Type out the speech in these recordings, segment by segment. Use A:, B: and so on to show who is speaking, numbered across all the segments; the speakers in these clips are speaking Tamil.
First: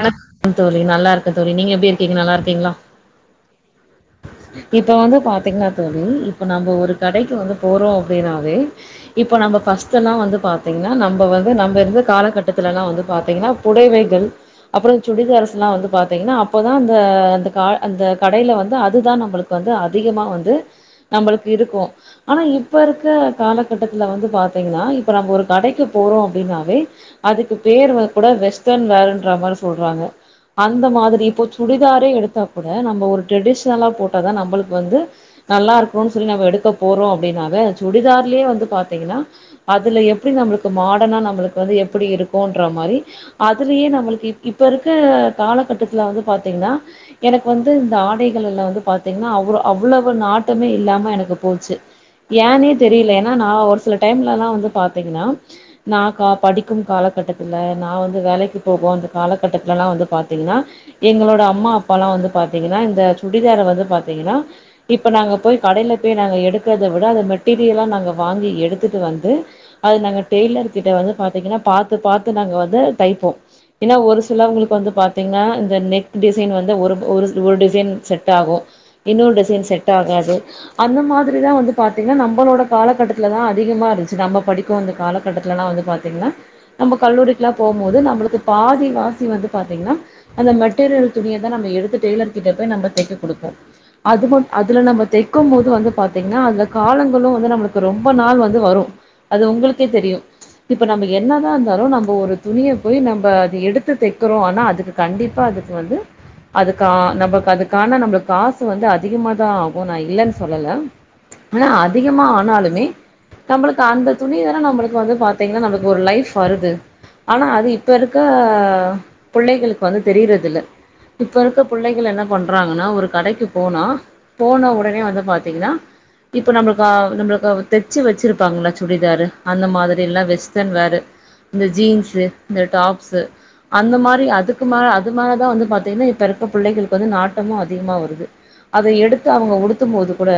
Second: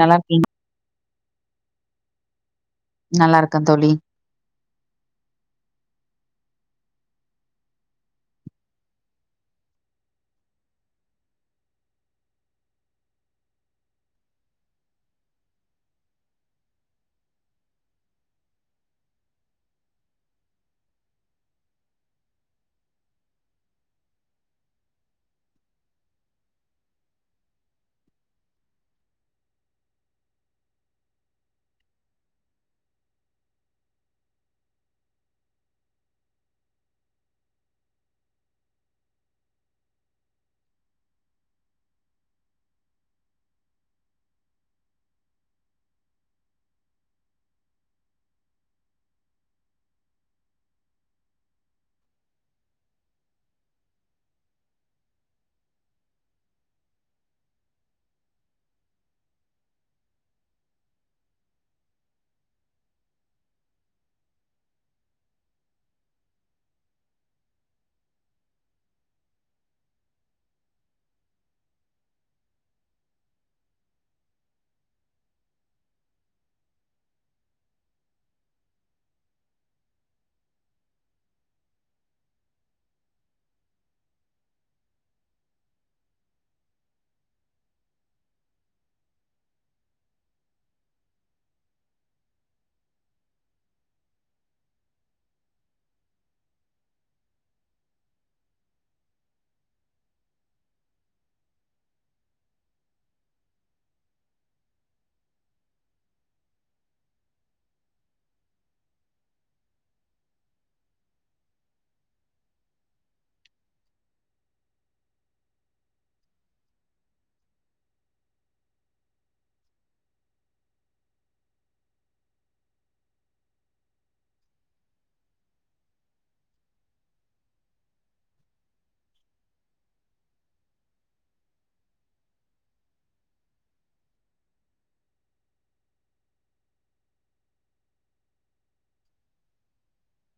A: நல்லா இருக்கீங்
B: கம் தோழி நல்லாருக்கே தோழி நீங்க எப்டி இருக்கீங்க நல்லாருக்கீங்ளா
A: நல்லாருக்கே தோழி
B: இப்ப வந்து பாத்தீங்ன்னா தோழி இப்ப நம்ம ஒரு கடைக்கு வந்து போறோ அப்டினாவே இப்போ நம்ப ஃபஸ்ட்டெலா வந்து பாத்தீங்ன்னா நம்ப வந்து நம்ப இருந்து காலகட்டத்துலல்லா வந்து பாத்தீங்ன்னா புடைவைகள் அப்றோ சுடிதார்ஸ் லா வந்து பாத்தீங்ன்னா அப்போதா அந்த அந்த க அந்த கடைல வந்து அதுதா நம்ளுக் கு வந்து அதிகமா வந்து நம்மளுக்கு இருக்கு ஆனா இப்பருக்க காலகட்டத்துல வந்து பாத்தீங்ன்னா இப்ப நம்ப ஒரு கடைக்கு போறோ அப்டினாவே அதுக்கு பேர் வந்து கூட வெஸ்டர்ன் வேர்ன்ற மாரி சொல்றாங்க அந்த மாதிரி இப்போ சுடிதாரே எடுத்தா கூட நம்ப ஒரு ட்ரெடிஷ்னலா போட்டாதா நம்பளுக்கு வந்து நல்லாருக்குன் சொல்லி நம்ப எடுக்க போறோ அப்டினாவே அந்த சுடிதார்லே வந்து பாத்தீங்கன்னா அதுல எப்டி நம்ளுக்கு மாடனா நம்ளுக்கு வந்து எப்டி இருக்குன்ற மாரி அதுலே நம்ளுக்கு இப்பருக்க காலகட்டத்துல வந்து பாத்தீங்னா எனக்கு வந்து இந்த ஆடைகளுல வந்து பாத்தீங்கன்னா அவ் அவ்வளவு நாட்டமே இல்லாம எனக்கு போச்சு ஏன்னே தெரியல ஏனா நா ஒரு சில டைம்லல்லா வந்து பாத்தீங்கனா நா கா படிக்கும் காலகட்டத்துல நா வந்து வேலைக்கு போ போந்து காலகட்டத்துலலா வந்து பாத்தீங்னா எங்களோட அம்மா அப்பால்லா வந்து பாத்தீங்கனா இந்த சுடிதார வந்து பாத்தீங்கனா இப்ப நாங்க போய் கடைல போய் நாங்க எடுக்கறத விட அத மெட்டீரியலா நாங்க வாங்கி எடுத்துட்டு வந்து அது நாங்க டெய்லர் கிட்ட வந்து பாத்தீங்கன்னா பாத்து பாத்து நாங்க வந்து தைப்போ ஏனா ஒரு சிலவங்களுக்கு வந்து பாத்தீங்கன்னா இந்த நெக் டிசைன் வந்து ஒரு ஒரு ஒரு டிசைன் செட் ஆகு இன்னொரு டிசைன் செட் ஆகாது அந்த மாதிரிதா வந்து பாத்தீங்கனா நம்மளோட காலகட்டத்துலதா அதிகமா இருந்துச்சு நம்ம படிக்க வந்த காலகட்டத்துலலா வந்து பாத் திங்னா நம்ம கல்லூரிக்காலா போம்போது நம்ளுக்கு பாதி வாசி வந்து பாத்தீங்னா அந்த மெட்டீரியல் துணியதா நம்ம எடுத்து டெய்லர் கிட்ட போய் நம்ம தைக்க குடுப்போ அது மட் அதுல நம்ம தக்கும் போது வந்து பாத்தீங்கனா அதுல காலங்களு வந்து நம்ளுக்கு ரொம்ப நாள் வந்து வரு அது உங்களுக்கே தெரியு இப்ப நம்ம என்னதா இருந்தாலு நம்ப ஒரு துணிய போய் நம் ப அது எடுத்து தக்கிறோ ஆனா அதுக்கு கண்டிப்பா அதுக்கு வந்து அதுக்கா நம்பக்கு அதுக்கான நம்பளு காசு வந்து அதிகமாதா ஆகு நா இல்லன்னு சொல்லல அனா அதிகமா ஆனாலுமே நம்ளுக்கு அந்த துணி தான நம்ளுக்கு வந்து பாத்தீங்ன்னா நம்ளுக்கு ஒரு லைஃப் வருது ஆனா அது இப்ப இருக்க புள்ளைகளுக்கு வந்து தெரிறது இல்ல இப்ப இருக்க புள்ளைகள் என்ன பண்றாங்கனா ஒரு கடைக்கு போனா போன உடனே வந்து பாத்தீங்கனா இப்ப நம்மளுகா நம்மளுக்கு தச்சு வச்சிருப்பாங்கள்ள சுடிதாரு அந்த மாதிரில்லா வெஸ்ட்டன் வேர் இந்த ஜீன்ஸு இந்த டாப்ஸு அந்த மாரி அதுக்கு மா அது மேலதா வந்து பாத்தீங்னா இப்ப இருக்க புள்ளைகளுக்கு வந்து நாட்டமு அதிகமா வருது அத எடுத்து அவங்க உடுத்தும்போது கூட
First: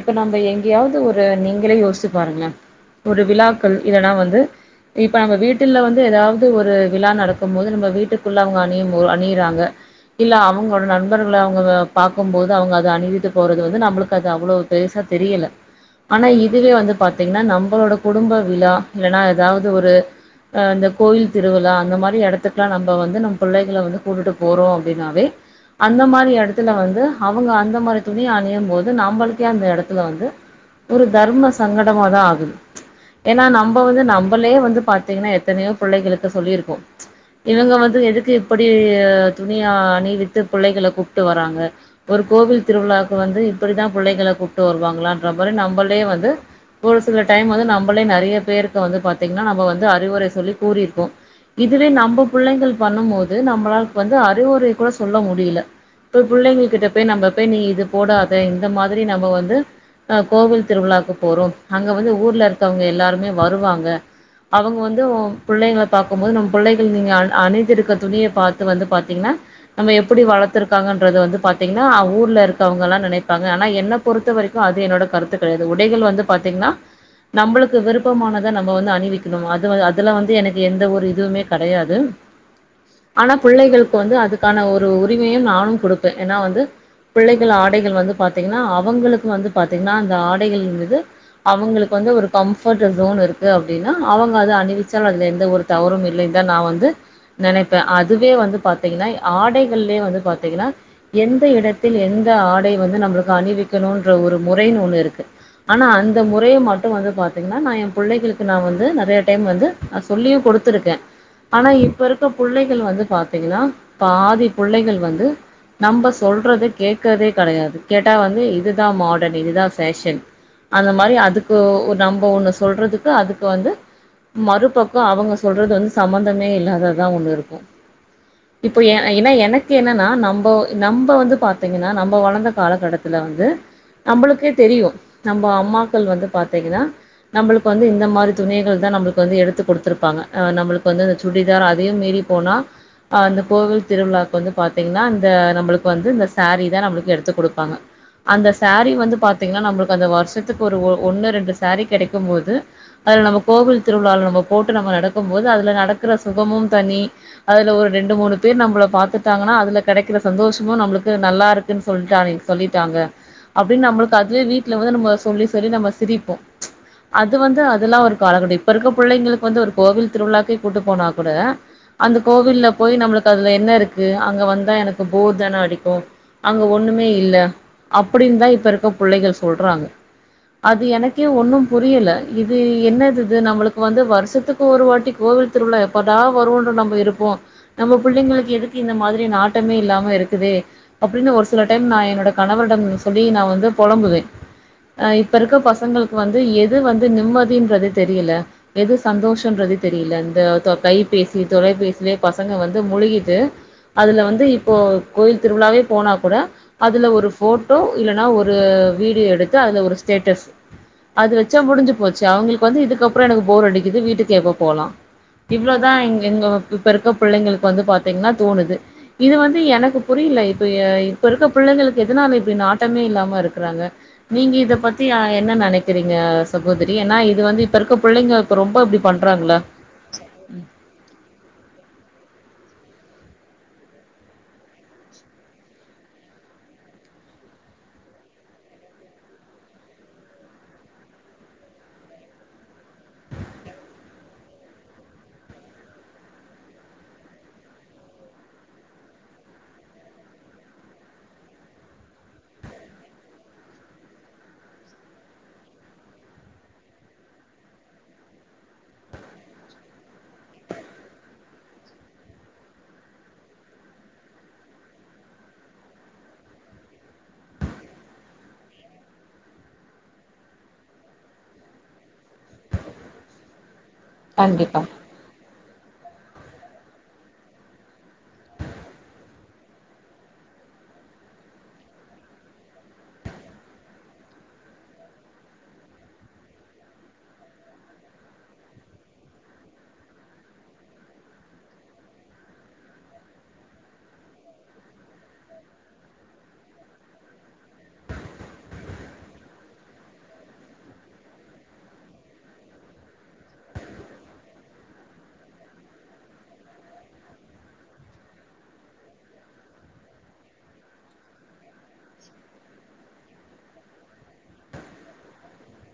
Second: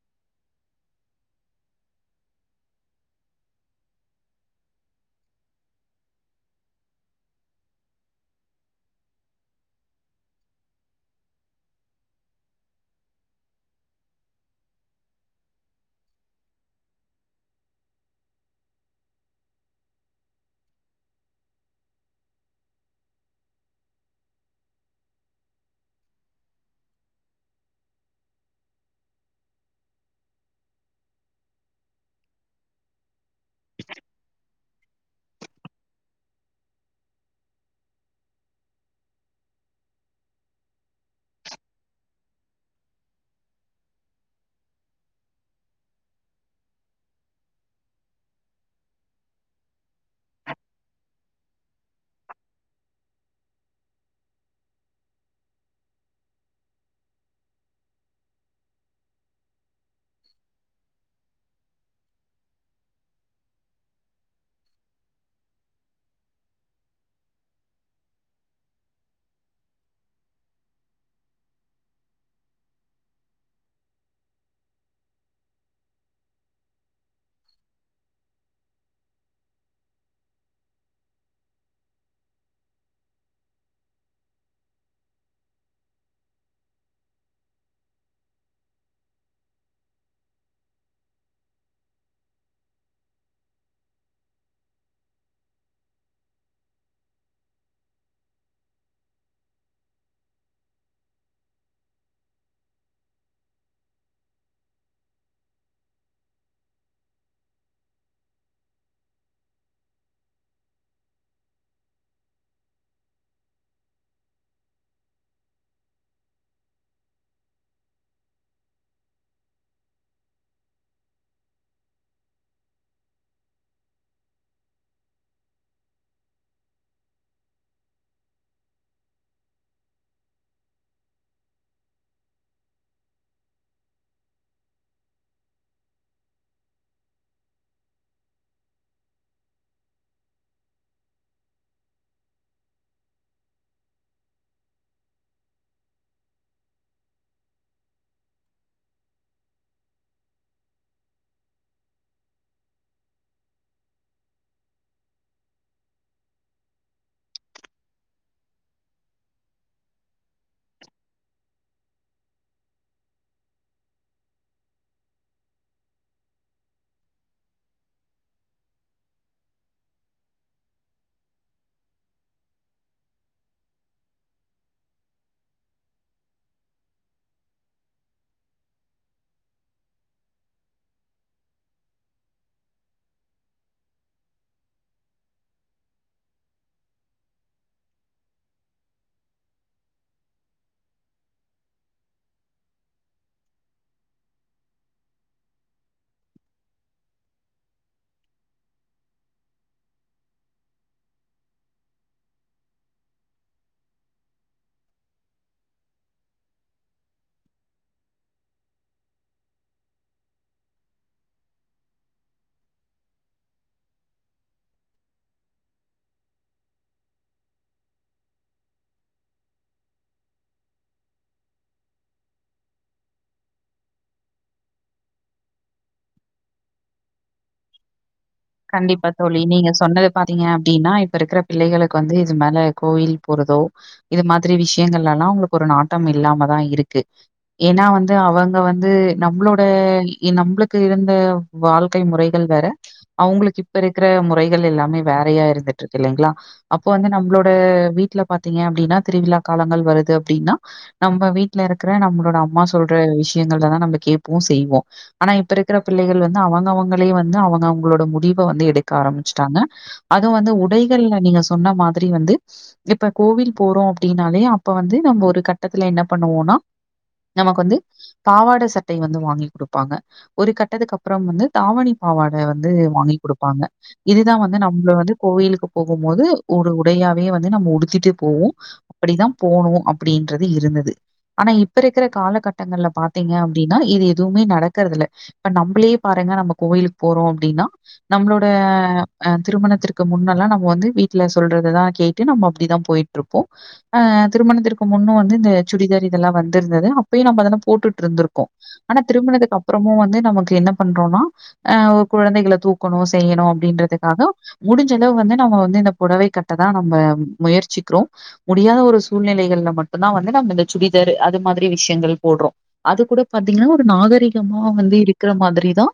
B: இப்ப நம்ப எங்கேயாவது ஒரு நீங்களே யோசிச்சு பாருங்கள ஒரு விழாக்கள் இல்லனா வந்து இப்ப நம்ம வீட்டில்ல வந்து எதாவ் து ஒரு விழா நடக்கும் போது நம்ம வீட்டுக்குள்ள அவங்க அணியும்போ அணியிறாங்க இல்ல அவங்ளோட நண்பர்கள அவங்க பாக்கும் போது அவங்க அத அணிவித்து போறது வந்து நம்ளுக்கு அது அவ்ளோ பெருசா தெரியல ஆனா இதுவே வந்து பாத்தீங்கன்னா நம்பளோட குடும்ப விழா இல்லனா எதாவ்து ஒரு ஆ அந்தக் கோயில் திருவிழா அந்த மாரி எடத்துக்கலா நம்ப வந்து நம் புள்ளைகள வந்து கூட்டுட்டு போறோ அப்டின்னாவே அந்த மாரி எடத்துல வந்து அவங்க அந்த மாரி துணிய அணியும் போது நம்மளுக்கே அந்த எடத்துல வந்து ஒரு தர்ம சங்கடமாதா ஆகுது ஏனா நம்ப வந்து நம்பளே வந்து பாத்தீங்கனா எத்தனையோ புள்ளைகளுக்கு சொல்லிருக்கோ இவங்க வந்து எதுக்கு இப்டி துணியா அணிவித்து புள்ளைகள கூப்ட்டு வராங்க ஒரு கோவில் திருவிழாவுக்கு வந்து இப்படித்தா புள்ளைகள கூப்ட்டு வருவாங்களான்ற மாரி நம்பளே வந்து ஒரு சில டைம் வந்து நம்பளே நெறைய பேருக்கு வந்து பாத்தீங்கனா நம்ம வந்து அறிவுரை சொல்லி கூறியிருக்கோ இதுவே நம்ப புள்ளைங்கள் பண்ணும் போது நம்பளாள்க்கு வந்து அறிவுரை கூட சொல்ல முடில இப்ப புள்ளைங்கள் கிட்ட பேய் நம்ப பேய் நீ இது போடாத இந்த மாதிரி நம்ப வந்து அ கோவில் திருவிழாவுக்கு போறோம் அங்க வந்து ஊர்ல இருக்கவுங்க எல்லாருமே வருவாங்க அவங்க வந்து ஒ புள்ளைங்கள பாக்கும் போது நம்ம புள்ளைகள் நீங்க அ அணிந்திருக்க துணிய பாத்து வந்து பாத்தீங்னா நம்ம எப்டி வளர்த்துக்காங்கன்றத வந்து பாத்தீங்கனா அ ஊர்ல இருக்கவங்கலா நெனப்பாங்க ஆனா என்ன பொறுத்த வரைக்கு அது என்னோட கருத்து கெடயாது உடைகள் வந்து பாத்தீங்கனா நம்பளுக்கு விருப்பமானத நம்ப வந்து அணிவிக்கணு அது அதுல வந்து இது எனக்கு எந்த ஒரு இதுவுமே கெடயாது ஆனா புள்ளைகள்க்கு வந்து அதுக்கான ஒரு உரிமையு நானு குடுப்பே ஏனா வந்து புள்ளைகள் ஆடைகள் வந்து பாத்தீங்கனா அவங்களுக்கு வந்து பாத்தீங்கன்னா அந்த ஆடைகளின் மீது அவங்களுக்கு வந்து ஒரு கம்ஃபர்ட்டு சோன் இருக்கு அப்படினா அவங்க அத அணிவிச் ச அதுல எந்த ஒரு தவறு இல்லை தா நா வந்து நெனப்பே அதுவே வந்து பாத்தீங்கனா ஆடைகள்லயே வந்து பாத்தீங்கனா எந்த இடத்தில் எந்த ஆடை வந்து நம்பளுக்கு அணிவிக்கணும்ன்ற ஒரு முறைன்னு ஒண்ணு இருக்கு ஆனா அந்த முறய மட்டு வந்து பாத்தீங்கன்னா நா எ புள்ளைகளுக்கு நா வந்து நெறய டைம் வந்து நா சொல்லியு குடுத்துருக்கே ஆனா இப்ப இருக்க புள்ளைகள் வந்து பாத்தீங்கன்னா பாதி புள்ளைகள் வந்து நம்ம சொல்றது கேக்றதே கெடையாது கேட்டா வந்து இதுதா மாடர்ன் இதுதா ஃபேஷன் அந்த மாரி அதுக்கு நம்ப ஒண்ணு சொல்றதுக்கு அதுக்கு வந்து மறுப் க்கோ அவங்க சொல்றது வந்து சம்பந்தமே இல்லாததா ஒண்ணு இருக்கு இப்போ எ எனக்கு என்னன்னா நம்போ நம்போ வந்து பாத்தீங்கன்னா நம்ம வளந்த காலகட்டத்துல வந்து நம்மளுக்கே தெரியு நம்ம அம்மாக்கள் வந்து பாத்தீங்கன்னா நம்மளுக்கு வந்து இந்த மாரி துணிகள் தா நம்ளுக்கு வந்து எடுத்து குடுத்துருப்பாங்க அ நம்மளுக்கு வந்து சுடிதார் அதையு மீறி போனா அ இந்த கோவில் திருவிழாக்கு வந்து பாத்தீங்கனா இந்த நம்மளுக்கு வந்து இந்த சாரீ தா நம்ளுக்கு எடுத்து குடுப்பாங்க அந்த சேரீ வந்து பாத்தீங்கன்னா நம்பளுக்கு அந்த வருஷத்துக்கு ஒரு ஒ ஒண்ணு ரெண்டு சேரீ கெடக்கும் போது அதுல நம்ப கோவில் திருவிழாவுல நம்ப போட்டு நம்ப நடக்கும் போது அதுல நடக்குற சுகமும் தனி அதுல ஒரு ரெண்டு மூணு பேர் நம்பள பாத்துட்டாங்கனா அதுல கெடக்கிற சந்தோஷமு நம்பளுக்கு நல்லாருக் குன் சொல்ட்டு அவங்க சொல்லிட்டாங்க அப்படினு நம்பளுக்கு அதுவே வீட்ல வந்து நம்ப சொல்லி சொல்லி நம்ம சிரிப்போ அது வந்து அதெல்லா ஒரு காலகட்ட இப்ப இருக்குற புள்ளைங்கள்க்கு வந்து ஒரு கோவில் திருவிழாவுக்கே கூட்டு போனா கூட அந்த கோவில்ல போய் நம்பளுக்கு அதுல என்ன இருக்கு அங்க வந்தா எனக்கு போர் தான அடிக்கு அங்க ஒண்ணுமே இல்ல அப்படின் தா இப்ப இருக்க புள்ளைகள் சொல்றாங்க அது எனக்கே ஒன்னும் புரியல இது என்னதிது நம்மளுக்கு வந்து வருஷ வர்சத்துக்கு ஒரு வாட்டி கோவில் திருவிழா எப்படா வருவன்னு நம்ம இருப்போ நம்ம புள்ளைங்களுக்கு எதுக்கு இந்த மாதிரி நாட்டமே இல்லாம இருக்குதே அப்படின்னு ஒரு சில டைம் நா என்னோட கணவரிடம் சொல்லி நா வந்து பொழம்புவே ஆ இப்ப இருக்க பசங்களுக்கு வந்து எது வந்து நிம்மதின்றதே தெரியல எது சந்தோஷன்றதே தெரியல இந்தத் தொ கைபேசி தொலைபேசியிலயே பசங்க வந்து முழுகிட்டு அதுல வந்து இப்போ கோயில் திருவிலாவே போனா கூட அதுல ஒரு போட்டோ இல்லன்னா ஒரு வீடியோ எடுத்து அதுல ஒரு ஸ்டேட்டஸ் அது வச்சா முடிஞ்சு போச்சு அவங்களுக்கு வந்து இதுக்கப்பறோ எனக்கு போர் அடிக்குது வீட்டுக்கு எப்ப போலா இவ்ளதா இங்கங்க இப்ப இருக்க புள்ளைங்களுக்கு வந்து பாத்தீங்னா தோணுது இது வந்து எனக்கு புரியல இப்ப இப்ப இருக்க புள்ளைங்களுக்கு எதனால இப்ப நாட்டமே இல்லாம இருக்கறாங்க நீங்க இத பத்தி என்ன நெனைக்கிறீங்க சகோதரி ஏன்னா இது வந்து இப்ப இருக்க புள்ளைங்க ரொம்ப இப்டி
A: கண்டிப்பா தோழி
B: பண்றாங்களா
A: நீங்க சொன்னது பாத்தீங்க அப்படின்னா இப்ப இருக்கிற பிள்ளைகளுக்கு வந்து இது மேல கோயில் போறதோ இது மாதிரி விஷயங்கள்லல்லா உங்களுக்கு ஒரு நாட்டம் இல்லாமதா இருக்கு ஏன்னா வந்து அவங்க வந்து நம்மளோடா நம்மளுக்கு இருந்த வாழ்க்கை முறைகள் வேற அவங்களுக்கு இப்ப இருக்கிற முறைகள் எல்லாமே வேறையா இருந்துட்ருக்கு இல்லைங்களா அப்போ வந்து நம்மளோட வீட்ல பாத்தீங்க அப்டின்னா திருவிழா காலங்கள் வருது அப்டின்னா நம்ப வீட்ல இருக்கிற நம்மளோட அம்மா சொல்ற விஷியங்கள தா நம்ப கேப்போ செய்வோ ஆனா இப்ப இருக்கிற பிள்ளைகள் வந்து அவங்க அவங்களே வந்து அவங்க உங்ளோட முடிவ வந்து எடுக்க ஆரம்பிச்சிட்டாங்க அது வந்து உடைகள்ல நீங்க சொன்ன மாதிரி வந்து இப்ப கோவில் போறோ அப்டின்னாலே அப்ப வந்து நம்ப ஒரு கட்டத்துல என்ன பண்ணுவோனா நமக் வந்து பாவாட சட்டை வந்து வாங்கி குடுப்பாங்க ஒரு கட்டதுக்கு அப்றோ வந்து தாவணி பாவாட வந் து வாங்கி குடுப்பாங்க இதுதா வந்து
B: கண்டிப்பா
A: நம்பள வந்து கோவிலுக்கு போகு மோது ஓரு உடயாவே வந்து நம்ப உடுத்திட்டு போவோ இப்டிதா போனு அப்டின்றது இருந்தது ஆனா இப்பருக்குற காலகட்டங்கல்ல பாத்திங்க அப்டின்னா இது எதுவுமே நடக்கற்தில்ல இப்ப நம்பளயே பாருங்க நம்ப கோயிலுக் போறோ அப்டின்னா நம்பளோட அ திருமணத்திற்க்கு முன்னல்லா நம் வந்து வீட்ல சொல்றத தா கேட்டு நம்ப அப்டிதா போய்ட் ட்ருப்போ அ திருமணத்திற்க்கு முன்ன வந்து இந்த சுடிதார் இதெல்லா வந்திருந்தது அப்பியு நம்ப அதெல்லா போட்டுட்ருந்துருக்கோ ஆனா திருமணத்துக் அப்புறமு வந்து நமக்கு என்ன பண்றோனா அ கொழந்தைகள தூக்கணு செய்யணு அப்டின்றதுக்காக முடிஞ்சளவு வந்து நம்ம வந்து இந்த பொடவை கட்டதா நம்ப முயற்ச்சிக்றோ முடியாத ஒரு சூழ்நிலைகள்ல மட்டுந்தா வந்து நம்ப இந்த சுடிதாரு அது மாதிரி விஷ்யங்கள் போட்றோ அது கூட பாத்திங்னா ஒரு நாகரீகமா வந்து இருக்ற மாதிரி தா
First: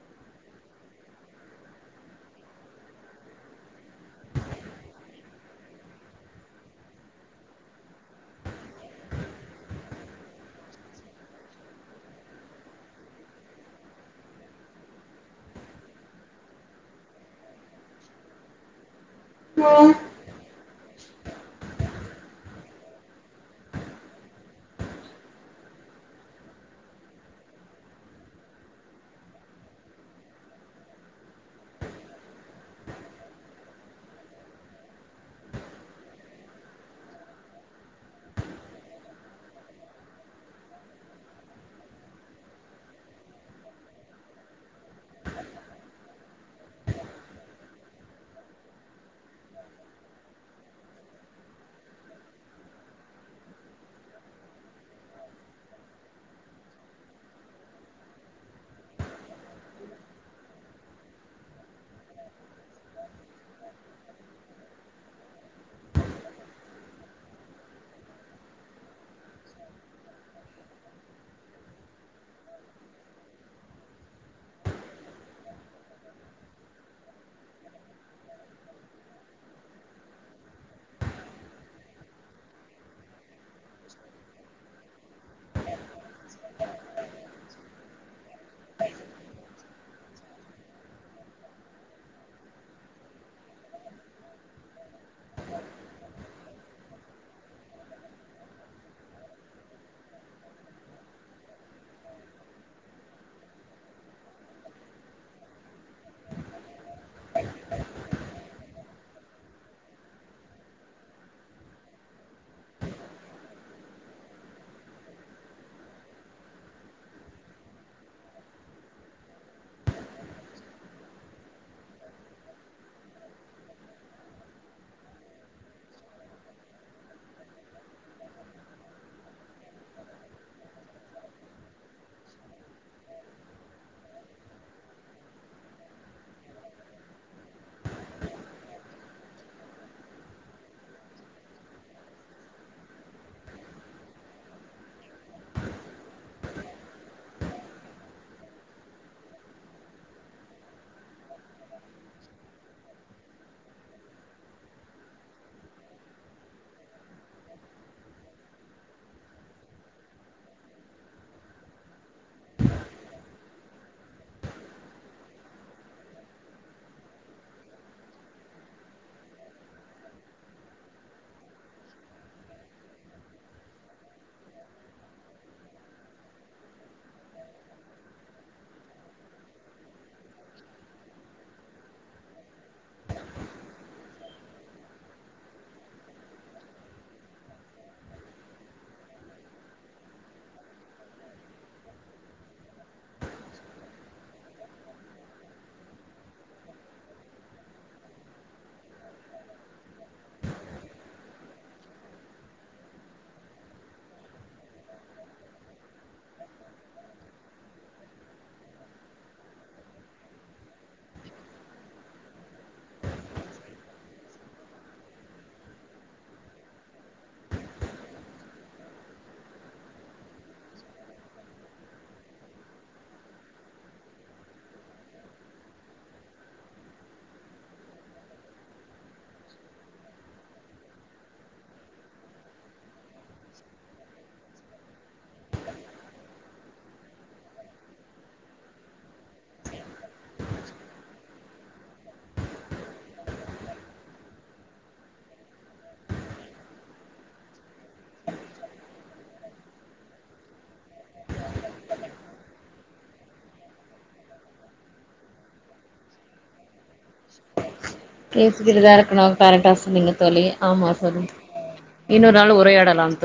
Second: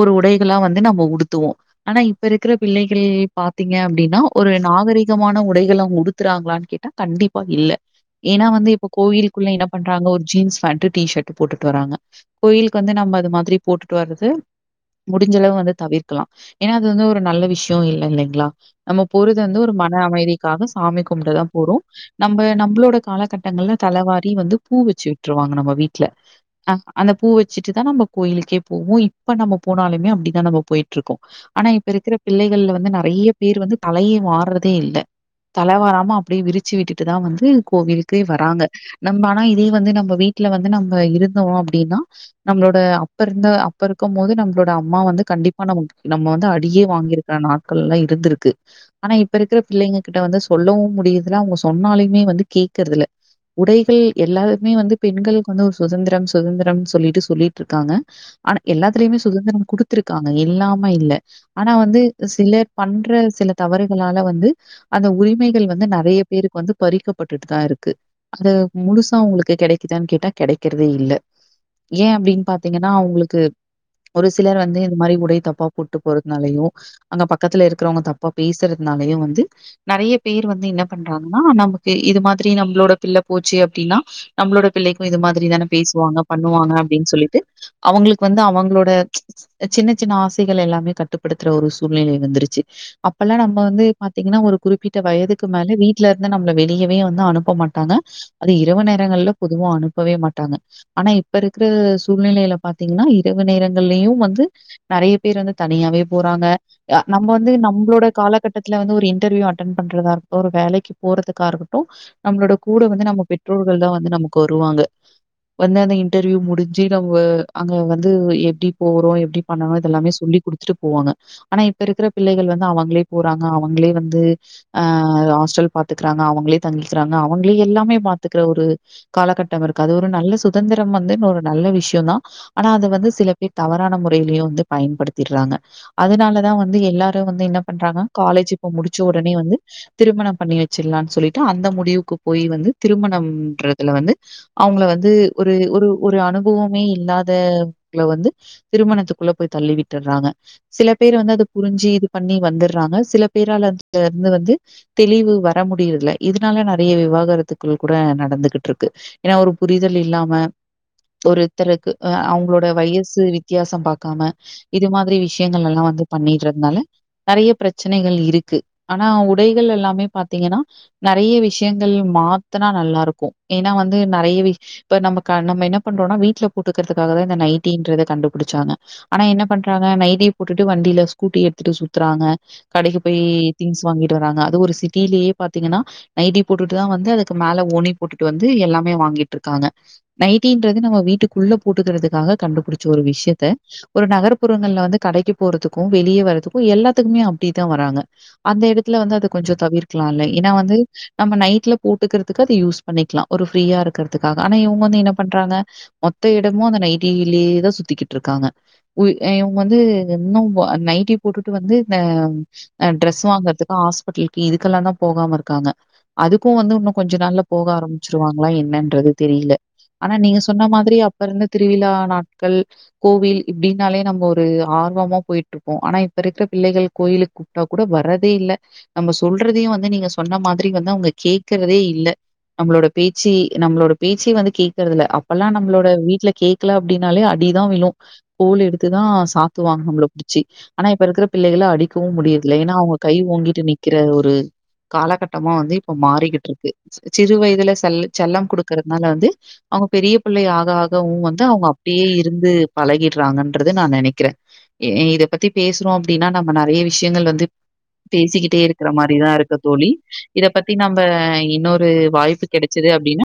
A: ஒரு உடை இதெல்லா வந்து நம்ப உடுத்துவோ ஆனா இப்பருக்கிற பிள்ளைகள் பாத்தீங்க அப்டின்னா ஒரு நாகரீகமான உடைகள் அவுங் உடுத்துறாங்ளான் கேட் ட கண்டிப்பா இல்ல ஏன்னா வந்து இப்போ கோயில்க்குள்ள என்ன பண்றாங்க ஒரு ஜீன்ஸ் பேண்ட் டீஷர்ட் போட்டுட்டு வராங்க கோய்லுக் வந்து நம்ம அது மாதிரி போட்டுட்டு வர்ரது முடிஞ்சளவு வந்து தவிர்க்கலா ஏனா அது வந்து ஒரு நல்ல விஷ்யோ இல்ல இல்லைங்ளா நம்ப போறதா இந்தா ஒரு மன அமைதிக்காக சாமி கும்டதா போறோ நம்ப நம்பளோட காலக்கட்டங்கல்ல தல வாரி வந்து பூ வெச்சு விட்டுருவாங்க நம்ப வீட்ல அ அந்த பூ வெச்சிட்டு தா நம்ப கோயிலுக்கே போவோ இப்ப நம்ப போனாலுமே அப்டிதா நம்ப போய்ட்ருக்கோ ஆனா இப்பருக்கற பிள்ளைகல்ல வந்து நெறய பேரு வந்து தலய வார்றதே இல்ல தல வாராம அப்டியே விரிச்சி விட்டுட்டுதா வந்து கோவிலுக்கே வராங்க நம்ப ஆனா இதே வந்து நம்ப வீட்ல வந்து நம்ப இருந்தோ அப்டின்னா நம்ளோட அப்பருந்த அப்பருக்கு மோது நம்ளோட அம்மா வந்து கண்டிப்பா நமக்கு நம்ம வந்து அடியே வாங்கிருக்ற நாட்கல்லா இருந்துருக்கு ஆனா இப்பருக்கிற பிள்ளைங்க கிட்ட வந்து சொல்லவு முடியற்தில்ல அவுங்க சொன்னாலயுமே வந்து கேக்கற்தில்ல உடைகள் எல்லாற்மே வந்து பெண்கள்க் வந்து ஒரு சுதந்தரம் சுதந்தரம் சொல்லிட்டு சொல்லிட்ருக்காங்க ஆனா எல்லாத்திலியுமே சுதந்திர குடுத்துருக்காங்க இல்லாம இல்ல ஆனா வந்து சிலர் பண்ற சில தவறுகளால வந்து அந்த உரிமைகள் வந்து நெறைய பேருக்கு வந்து பறிக்கப்பட்டுட்டு தா இருக்கு அது முழுசா உங்ளுக் கெடைக்குதான் கேட்டா கெடைக்றது இல்ல ஏ அப்டின் பாத்தீங்கன்னா அவுங்ளுக்கு ஒரு சிலர் வந்து இந்த மாரி உடை தப்பா போட்டு போறத்னாலயு அங்க பக்கத்ல இருக்கறவங்க தப்பா பேசுறத்னாலயு வந்து நெறைய பேர் வந்து இன்ன பண்றாங்கனா நமக் இது மாதிரி நம்ளோட பிள்ள போச்சி அப்டின்னா நம்ளோட பிள்ளைக்கு இது மாதிரி தான பேசுவாங்க பண்ணுவாங்க அப்டின் சொல்லிட்டு அவுங்ளுக் வந்து அவங்ளோட் த சின்ன சின்ன ஆசைகள் எல்லாமே கட்டுப்படுத்தற ஒரு சூழ்நிலை வந்திருச்சி அப்பெல்லா நம்ம வந்து பாத்தீங்ன்னா ஒரு குறிப்பிட்ட வயதுக் மேல வீட்ல இருந்து நம்மள வெளியவே வந்து அனுப்ப மாட்டாங்க அது இரவு நேரங்கள்ல பொதுவா அனுப்பவே மாட்டாங்க ஆனா இப்ப இருக்கிற சூழ்நிலைல பாத்தீங்ன்னா இரவு நேரங்கள்லயு வந்து நெறைய பேர் வந்து தனியாவே போறாங்க ஆ நம்ம வந்து நம்ளோட காலகட்டத்தில வந்து ஒரு இன்டர்வியூ அட்டன் பண்றதா இருக்கட்டு ஒரு வேலைக்கு போறதா இருக்கட்டு நம்ளோட கூட வந்து நம்ம பெற்றோர்கள் தா வந்து நமக்கு வருவாங்க வந்து அந்த இன்டர்வியூ முடிஞ்சி நம்ம அங்க வந்து எப் எப்டி போறோ எப்டி பண்ணணு இது எல்லாமே சொல்லி குடுத்துட்டு போவாங்க ஆனா இப்ப இருக்கிற பிள்ளைக வந்து அவங்களே போறாங்க அவங்களே வந்து ஆ ஹாஸ்ட்டல் பாத்துக்கறாங்க அவங்களே தங்கிக்கிறாங்க அவங்களே எல்லாமே பாத்துக்கிற ஒரு காலகட்டம் இருக்கு அது ஒரு நல்ல சுதந்திரம் வந்து இன்னொரு நல்ல விஷ்யோந்தா ஆனா அது வந்து சில தவறான முறைலியு வந்து பயன்படுத்திறாங்க அதனாலதா வந்து எல்லாரு வந்து என்ன பண்றாங்க காலேஜ் இப்ப முடிச்ச ஒடனே வந்து திருமணம் பண்ணி வெச்சிட்லான்னு சொல்லிட்டு அந்த முடிவுக்கு போய் வந்து திருமணம்ன்றதுல வந்து அவங்கள வந்து ஒரு ஒரு ஒரு அனுபவமே இல்லாதவங்கல வந்து திருமணத்துகுள்ள போய் தள்ளி விட்டுறாங்க சில பேர் வந்து அது புரிஞ்சு இது பண்ணி வந்துறாங்க சில பேரால அதுல இருந்து வந்து தெளிவு வர முடியுறல இல்ல இதுனால நெறய விவாகரத்துகள் கூட நடந்துகுட்டிருக்கு ஏன்னா ஒரு புரிதல் இல்லாம ஒருத்தருக்கு அ அவங்ளோட வயசு து வித்தியாசம் பாக்காம இது மாதிரி விஷயங்கள் எல்லா வந்து பண்ணிட்றதுனால நெறைய பிரச்சனைகள் இருக்கு ஆனா உடைகள் எல்லாமே பாத்தீங்கன்னா நெறைய விஷயங்கள் மாத்னா நல்லாருக்கு ஏன்னா வந்து நெறைய விஷ் இப்ப நம்ம க என்ன பண்றோன்னா வீட்ல போட்டுக்கறதுக்காக தா இந்த நைட்டன்றது கண்டு புடிச்சாங்க ஆனா என்ன பண்றாங்க நைட்டிய போட்டுட்டு வண்டில ஸ்கூட்டி எடுத்துட்டு சுத்துறாங்க கடைக்கு போயி தீங்ஸ் வாங்கிட்டு வராங்க அது ஒரு சிட்டிலியே பாத்தீங்கன்னா நைட்டி போட்டுட்டுதா வந்து அதுக்கு மேல ஓனி போட்டுட்டு வந்து எல்லாமே வாங்கிட்டு இருக்காங்க நைட்டீன்றது நம்ம வீட்டுக்குள்ள போட்டுக்கறதுக்காக கண்டுபுடிச்ச ஒரு விஷயத்த ஒரு நகர்புறங்கள்ல வந்து கடைக்கு போறதுக்கு வெளியே வர்துக்கு எல்லாத்துக்குமே அப்டித்தா வராங்க அந்த எடத்துல வந்து அது கொஞ்சோ தவிர்க்கலாலே ஏன்னா வந்து நம்ம நைட்ல போட்டுக்கறதுக்கு அத யூஸ் பண்ணிக்கலா ஒரு ஃப்ரீயா இருக்கறதுக்காக ஆனா இவங்க வந்து என்ன பண்றாங்க மொத்த எடமு அந்த நைட்டிலியே தா சுத்திக்கிட்டு இருக்காங்க உய் இவங்க வந்து இன்னு நைட்டி போட்டுட்டு வந்து இந்த ஆ டிரஸ் வாங்கறதுக்கு ஹாஸ்பிட்டலுக்கு இதுக்கெல்லா தா போகாம இருக்காங்க அதுக்கு வந்து இன்னு கொஞ்ச நாள்ல போக ஆரம்பிச்சிருவாங்களா என்னன்றது தெரில ஆனா நீங்க சொன்ன மாதிரி அப்ப இருந்த திருவிழா நாட்கள் கோவில் இப்டினாலே நம்ப ஒரு ஆர்வமா போயிட்டிருப்போ ஆனா இப்ப இருக்க பிள்ளைகள் கோயிலுக் கூப்ட்டா கூட வறதே இல்ல நம்ப சொல்றதையு வந்து நீங்க சொன்ன மாதிரி வந்து அவுங்க கேக்கறதே இல்ல நம்ளோட பேச்சு நம்ளோட பேச்சி வந்து கேக்கறதுல அப்பெல்லா நம்ளோட வீட்ல கேக்ல அப்டி னாலே அடிதா விழு கோல் எடுத்துதா சாத்துவாங்க நம்ள புடிச்சி ஆனா இப்ப இருக்குற பிள்ளைகள அடிக்வு முடியறதுல ஏன்னா அவுங்க கை ஓங்கிட்டு நிக்கிற ஒரு காலகட்டமா வந்து இப்ப மாறிக்கிட்ருக்கு சிறு வயதுல செல்ல செல்லம் குடுக்கறதுனால வந்து அவுங்க பெரிய பிள்ளை ஆக ஆகவு வந்து அவுங்க அப் டியே இருந்து பழகிட்றாங்கன்றத நா நெனக்கிற இ இத பத்தி பேசுறோ அப்டினா நம்ம நெறய விஷயங்கள் வந்து பேசிகிட்டே இருக்கற
B: பேசிக்கிட்டுதா இருக்கணு
A: மாரிதா இருக்கு
B: கரெக்டா
A: தோழி
B: சொன்னீங்க
A: இத
B: தோழி
A: பத்தி
B: ஆமா
A: நம்ப
B: சொல்லு
A: இன்னொரு
B: இன்னொரு
A: வாய்ப்பு
B: நாள்
A: கிடச்சுது
B: உரையாடலாம்
A: அப்டினா
B: தோழி